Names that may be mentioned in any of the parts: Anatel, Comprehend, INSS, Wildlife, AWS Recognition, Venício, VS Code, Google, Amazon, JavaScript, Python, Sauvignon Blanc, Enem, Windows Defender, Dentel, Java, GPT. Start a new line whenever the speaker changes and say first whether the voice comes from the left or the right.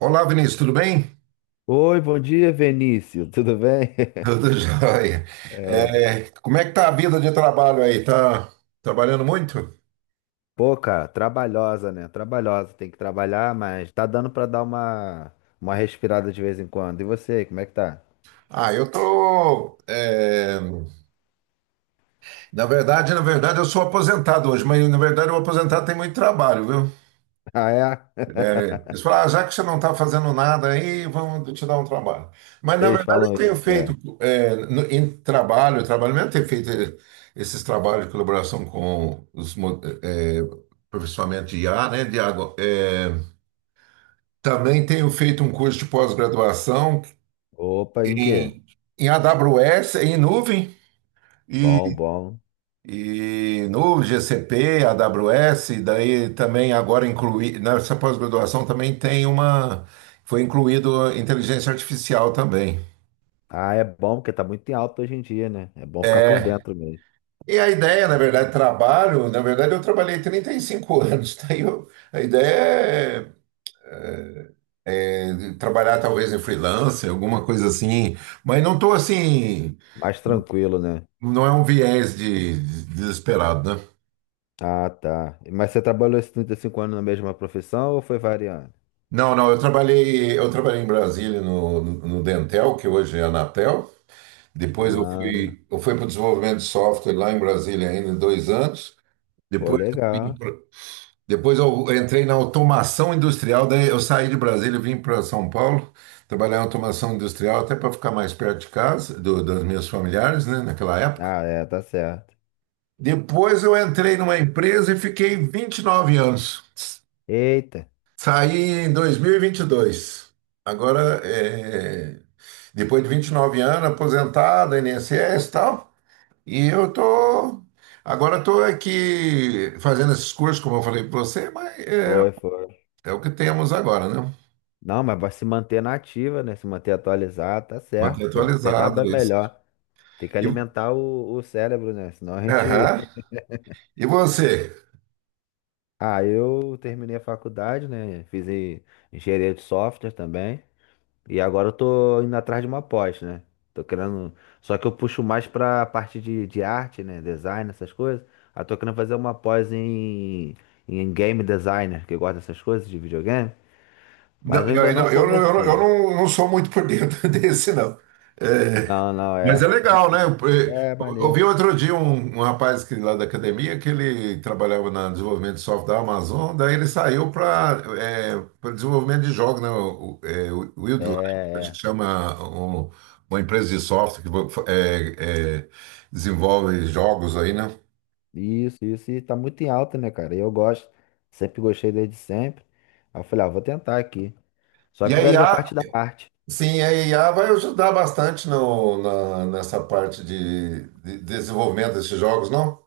right: Olá, Vinícius, tudo bem?
left: Oi, bom dia, Venício. Tudo bem?
right: Tudo jóia. É, como é que tá a vida de trabalho aí? Tá trabalhando muito?
left: Pô, cara, trabalhosa, né? Trabalhosa, tem que trabalhar, mas tá dando pra dar uma respirada de vez em quando. E você, como é que tá?
right: Ah, eu tô. Na verdade, eu sou aposentado hoje, mas na verdade o aposentado tem muito trabalho, viu?
left: Ah, é?
right: É, eles falaram, ah, já que você não está fazendo nada aí, vamos te dar um trabalho. Mas na
left: Eles
right: verdade eu
left: falam
right: tenho
left: isso,
right: feito
left: é.
right: em trabalho mesmo, tenho feito esses trabalhos de colaboração com os aperfeiçoamento de IA, né? De água. Também tenho feito um curso de pós-graduação
left: Opa, em quê?
right: em, em AWS, em nuvem,
left: Bom,
right: e,
left: bom.
right: e nuvem, GCP, AWS, daí também agora incluí, nessa pós-graduação também tem foi incluído inteligência artificial também.
left: Ah, é bom porque tá muito em alta hoje em dia, né? É bom ficar por
right: É,
left: dentro mesmo.
right: e a ideia, na verdade, na verdade eu trabalhei 35 anos. A ideia é trabalhar talvez em freelancer, alguma coisa assim, mas não estou assim.
left: Mais tranquilo, né?
right: Não é um viés desesperado, né?
left: Ah, tá. Mas você trabalhou esses 35 anos na mesma profissão ou foi variando?
right: Não, eu trabalhei, em Brasília no Dentel, que hoje é a Anatel. Depois
left: Ah,
right: eu fui para o desenvolvimento de software lá em Brasília ainda em 2 anos.
left: pô,
right: Depois
left: legal.
right: depois eu entrei na automação industrial, daí eu saí de Brasília e vim para São Paulo, trabalhar em automação industrial até para ficar mais perto de casa, dos meus familiares, né, naquela época.
left: Ah, é, tá certo.
right: Depois eu entrei numa empresa e fiquei 29 anos.
left: Eita,
right: Saí em dois mil e vinte e dois. Agora, é, depois de 29 anos, aposentado, INSS e tal, e eu tô... Agora estou aqui fazendo esses cursos, como eu falei para você, mas é,
left: foi, foi.
right: é o que temos agora, né?
left: Não, mas vai se manter na ativa, né? Se manter atualizado, tá
right: Manter
left: certo, pô. Não tem
right: atualizado
left: nada
right: isso.
left: melhor. Tem que
right: E,
left: alimentar o cérebro, né? Senão a gente.
right: aham. E você?
left: Ah, eu terminei a faculdade, né? Fiz engenharia de software também. E agora eu tô indo atrás de uma pós, né? Tô querendo. Só que eu puxo mais pra parte de arte, né? Design, essas coisas. Aí tô querendo fazer uma pós em game designer, que gosta dessas coisas de videogame. Mas
right: Não,
left: eu ainda
right: eu,
left: não
right: não, eu, não, eu não eu
left: comecei.
right: não- não- sou muito por dentro desse, não. É,
left: Não, não,
right: mas
left: é.
right: é legal, né? Eu
left: É,
right: ouvi
left: maneiro.
right: outro dia um rapaz que, lá da academia, que ele trabalhava na desenvolvimento de software da Amazon, daí ele saiu para desenvolvimento de jogos, né? O
left: É,
right: Wildlife, acho que
left: é.
right: chama uma empresa de software que desenvolve jogos aí, né?
left: Isso, isso. E tá muito em alta, né, cara? E eu gosto. Sempre gostei desde sempre. Aí eu falei, ah, vou tentar aqui. Só
right: E
left: que
right: a
left: eu quero ver a
right: IA,
left: parte da arte.
right: sim, a IA vai ajudar bastante no, na, nessa parte de desenvolvimento desses jogos, não?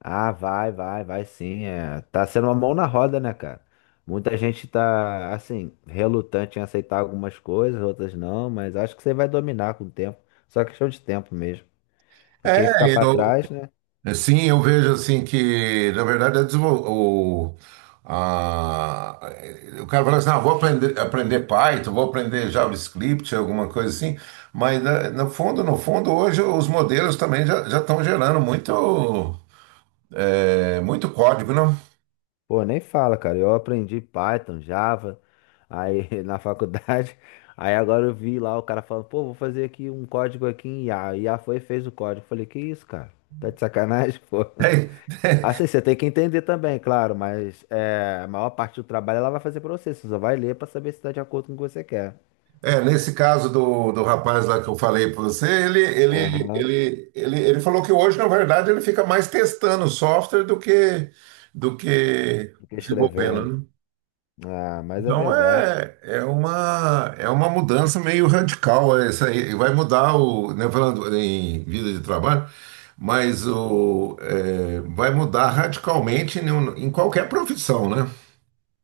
left: Ah, vai, vai, vai, sim. É. Tá sendo uma mão na roda, né, cara? Muita gente tá, assim, relutante em aceitar algumas coisas, outras não, mas acho que você vai dominar com o tempo. Só questão de tempo mesmo. E quem ficar
right: É,
left: pra
right: eu,
left: trás, né?
right: Sim, eu vejo assim que, na verdade, a desenvol- o, a- o cara fala assim, ah, vou aprender, aprender Python, vou aprender JavaScript, alguma coisa assim, mas né, no fundo, no fundo, hoje os modelos também já estão gerando muito, muito código, não?
left: Pô, nem fala, cara. Eu aprendi Python, Java, aí na faculdade. Aí agora eu vi lá o cara falando, pô, vou fazer aqui um código aqui em IA. E a foi e fez o código. Falei, que isso, cara? Tá de sacanagem, pô. Assim, você tem que entender também, claro, mas é, a maior parte do trabalho ela vai fazer pra você. Você só vai ler pra saber se tá de acordo com o que você quer.
right: Nesse caso do rapaz lá que eu falei para você,
left: Aham.
right: ele falou que hoje, na verdade, ele fica mais testando o software do que
left: Fica escrevendo.
right: desenvolvendo, né?
left: Ah, mas é
right: Então
left: verdade.
right: é uma mudança meio radical é essa aí. Vai mudar o, né, falando em vida de trabalho, mas o, é, vai mudar radicalmente em qualquer profissão, né?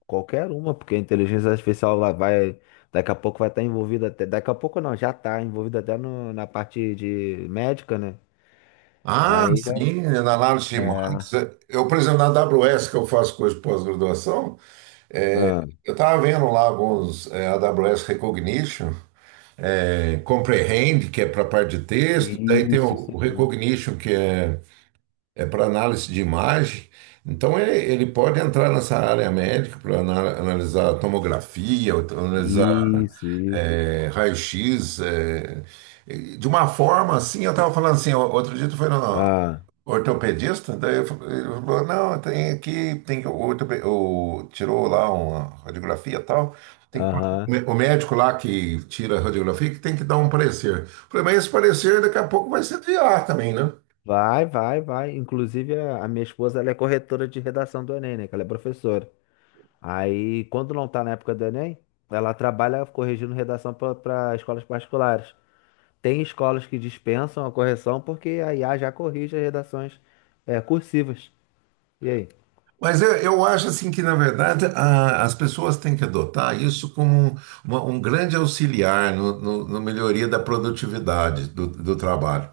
left: Qualquer uma, porque a inteligência artificial lá vai, daqui a pouco vai estar envolvida até, daqui a pouco não, já está envolvida até na parte de médica, né?
right: Ah,
left: Aí já,
right: sim, na análise de
left: é,
right: marketing. Eu, por exemplo, na AWS, que eu faço curso de pós-graduação,
left: ah,
right: eu estava vendo lá alguns AWS Recognition, Comprehend, que é para a parte de texto, daí tem
left: isso, isso
right: o
left: aí.
right: Recognition, que é para análise de imagem. Então ele pode entrar nessa área médica para analisar tomografia, ou analisar
left: Isso, isso.
right: raio-x, é, e de uma forma assim. Eu estava falando assim, outro dia tu foi no
left: Ah,
right: ortopedista, daí ele falou, não, tem aqui, tem que- o, ortope- o- tirou lá uma radiografia e tal. Tem que,
left: aham.
right: o médico lá que tira a radiografia que tem que dar um parecer. Eu falei, mas esse parecer daqui a pouco vai ser de ar também, né?
left: Vai, vai, vai. Inclusive, a minha esposa, ela é corretora de redação do Enem, né? Que ela é professora. Aí, quando não tá na época do Enem, ela trabalha corrigindo redação para escolas particulares. Tem escolas que dispensam a correção porque a IA já corrige as redações, é, cursivas. E aí?
right: Mas eu acho assim que, na verdade, as pessoas têm que adotar isso como um grande auxiliar no melhoria da produtividade do trabalho.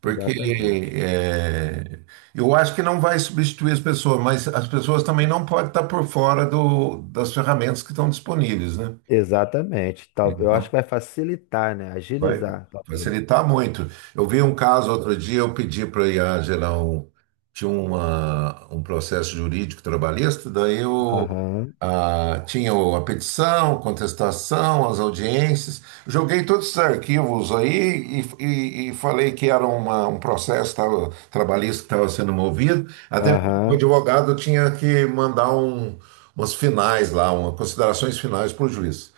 right: Porque
left: Exatamente.
right: é, eu acho que não vai substituir as pessoas, mas as pessoas também não podem estar por fora das ferramentas que estão disponíveis, né?
left: Exatamente. Tal, eu acho
right: Então,
left: que vai facilitar, né?
right: vai
left: Agilizar, talvez.
right: facilitar muito. Eu vi um caso outro dia, eu pedi para a IA gerar um, tinha uma, um processo jurídico trabalhista, daí eu
left: Aham,
right: ah, tinha a petição, contestação, as audiências. Joguei todos esses arquivos aí e, e falei que era um processo trabalhista que estava sendo movido, até porque o
left: aham.
right: advogado tinha que mandar um, umas finais lá, uma, considerações finais para o juiz.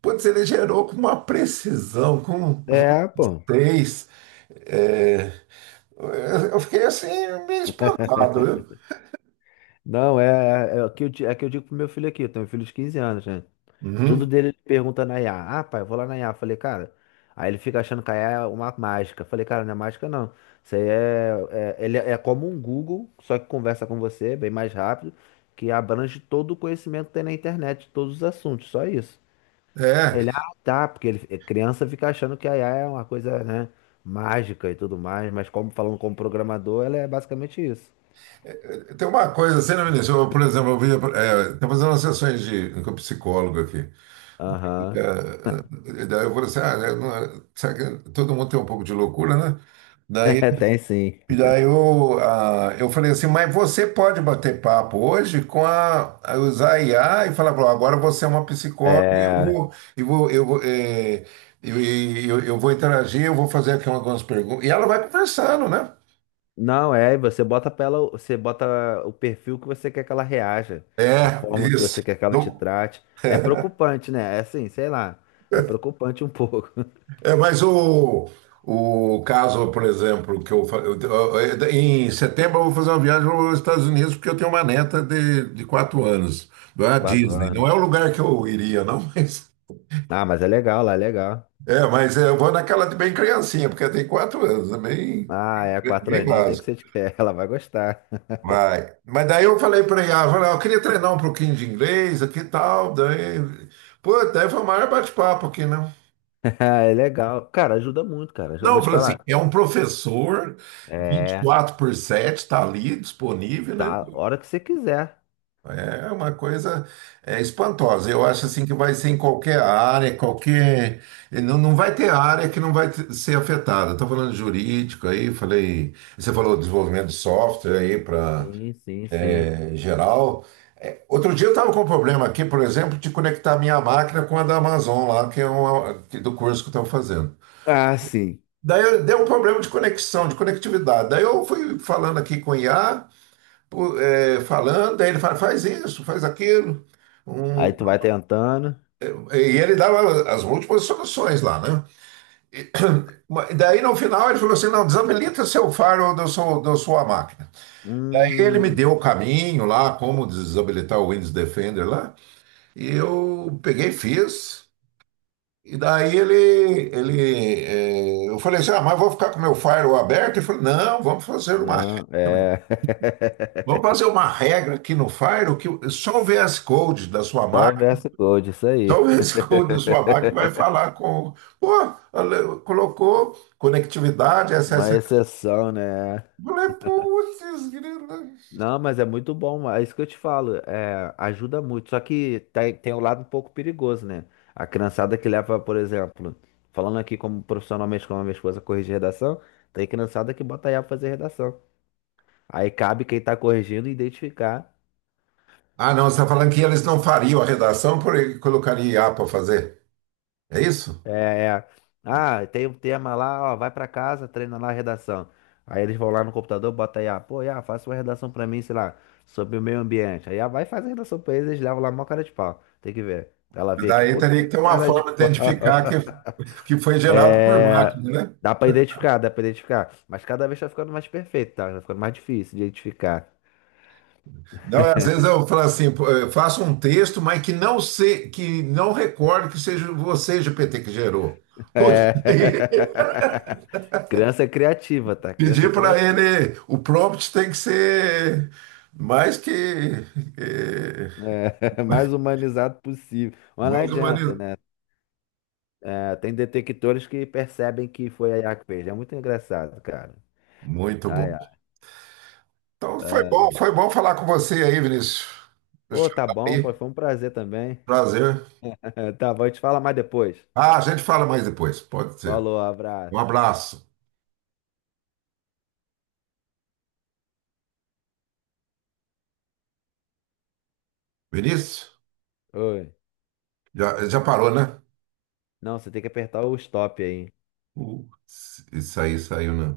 right: Putz, ele gerou com uma precisão, com
left: É, pô.
right: justez. É, eu fiquei assim, meio espantado, viu?
left: Não, é, é o que eu, é que eu digo pro meu filho aqui. Eu tenho um filho de 15 anos, né? Tudo
right: Uhum.
left: dele ele pergunta na IA. Ah, pai, eu vou lá na IA. Falei, cara. Aí ele fica achando que a IA é uma mágica. Falei, cara, não é mágica não. Isso aí é, ele é como um Google, só que conversa com você bem mais rápido, que abrange todo o conhecimento que tem na internet, todos os assuntos, só isso.
right: É,
left: Ele, ah, tá, porque ele, é, criança fica achando que a IA é uma coisa, né, mágica e tudo mais, mas como falando como programador, ela é basicamente isso.
right: tem uma coisa, você não me deixou, por exemplo, eu vi, é, estou fazendo umas sessões de, com um psicólogo aqui.
left: Aham.
right: É, e daí eu falei assim, ah, né, é, será que todo mundo tem um pouco de loucura, né? Daí,
left: Tem sim.
right: e daí eu, ah, eu falei assim, mas você pode bater papo hoje com a usar a IA e falar, "Bom, agora você é uma psicóloga e
left: É.
right: eu vou, eh, eu vou interagir, eu vou fazer aqui algumas perguntas." E ela vai conversando, né?
left: Não, é, você bota pra ela, você bota o perfil que você quer que ela reaja, a
right: É,
left: forma que
right: isso.
left: você quer que ela te
right: Não-
left: trate. É preocupante, né? É assim, sei lá. É preocupante um pouco.
right: é, mas o caso, por exemplo, que eu, em setembro eu vou fazer uma viagem aos Estados Unidos porque eu tenho uma neta de 4 anos,
left: De
right: da
left: quatro
right: Disney. Não é o
left: anos.
right: lugar que eu iria, não, mas
left: Ah, mas é legal, lá é legal.
right: é, mas eu vou naquela de bem criancinha, porque tem 4 anos, é bem,
left: Ah, é, quatro
right: bem
left: aninhos tem que
right: básico.
left: ser de ela vai gostar.
right: Vai. Mas daí eu falei para ela, eu falei, "Ó, eu queria treinar um pouquinho de inglês aqui e tal." Daí, pô, daí foi o maior bate-papo aqui, né?
left: É legal. Cara, ajuda muito, cara. Já
right: Não,
left: vou
right: eu
left: te
right: falei assim,
left: falar.
right: é um professor vinte e
left: É,
right: quatro por 7, está ali disponível, né?
left: tá, hora que você quiser.
right: É uma coisa é, espantosa. Eu acho assim que vai ser em qualquer área, qualquer. Não, não vai ter área que não vai ser afetada. Estou falando de jurídico aí, falei. Você falou desenvolvimento de software aí para
left: Sim, sim, sim.
right: geral. É, outro dia eu estava com um problema aqui, por exemplo, de conectar minha máquina com a da Amazon lá, que é uma, do curso que eu estou fazendo.
left: Ah, sim.
right: Deu um problema de conexão, de conectividade. Daí eu fui falando aqui com o IA, pô, é, falando, daí ele fala, faz isso, faz aquilo. Um,
left: Aí tu vai tentando.
right: e ele dava as múltiplas soluções lá, né? Daí no final ele falou assim: não, desabilita seu faro da sua máquina. Aí ele me
left: Hum.
right: deu o caminho lá, como desabilitar o Windows Defender lá, e eu peguei e fiz. E daí eu falei assim: ah, mas vou ficar com meu firewall aberto? Ele falou: não, vamos fazer uma
left: Não,
right: regra.
left: é.
right: Vamos fazer uma regra aqui no firewall que só o VS Code da sua
left: Só o
right: máquina.
left: verso code, isso aí.
right: Talvez quando sua máquina vai falar com. Pô, ela colocou conectividade, acesso.
left: Uma exceção, né?
right: Eu falei, putz, grila.
left: Não, mas é muito bom, é isso que eu te falo, é, ajuda muito. Só que tem um lado um pouco perigoso, né? A criançada que leva, por exemplo, falando aqui como profissionalmente como a minha esposa corrigir redação, tem criançada que bota aí pra fazer redação. Aí cabe quem tá corrigindo identificar.
right: Ah, não, você está falando que eles não fariam a redação porque colocaria IA para fazer. É isso?
left: É, é. Ah, tem um tema lá, ó, vai pra casa, treina lá a redação. Aí eles vão lá no computador, bota aí, ah, pô, Iá, faça uma redação pra mim, sei lá, sobre o meio ambiente. Aí, ah, vai fazer a redação pra eles, eles levam lá mó cara de pau. Tem que ver. Ela vê aqui,
right: Daí
left: pô,
right: teria que ter uma
left: cara de
right: forma de
left: pau.
right: identificar que foi gerado por
left: É,
right: máquina, né?
left: dá pra identificar, dá pra identificar. Mas cada vez tá ficando mais perfeito, tá? Tá ficando mais difícil de identificar.
right: Não, às vezes eu falo assim, pô, eu faço um texto, mas que não se, que não recorde que seja você, GPT, que gerou. Putz.
left: É. Criança é criativa, tá? Criança é
right: Pedir para
left: criativa.
right: ele, o prompt tem que ser mais que eh,
left: É, mais humanizado possível. Mas não
right: mais
left: adianta,
right: humanizado.
left: né? É, tem detectores que percebem que foi a IA que fez. É muito engraçado, cara.
right: Muito
left: Ai,
right: bom.
left: ai.
right: Então foi bom falar com você aí, Vinícius. Deixa
left: Ô,
right: eu
left: tá
right: dar
left: bom,
right: aí.
left: pô, foi um prazer também.
right: Prazer.
left: Tá bom, a gente fala mais depois.
right: Ah, a gente fala mais depois, pode ser.
left: Falou,
right: Um
left: abraço.
right: abraço. Vinícius,
left: Oi.
right: já parou, né?
left: Não, você tem que apertar o stop aí.
right: Uh, isso aí saiu, né?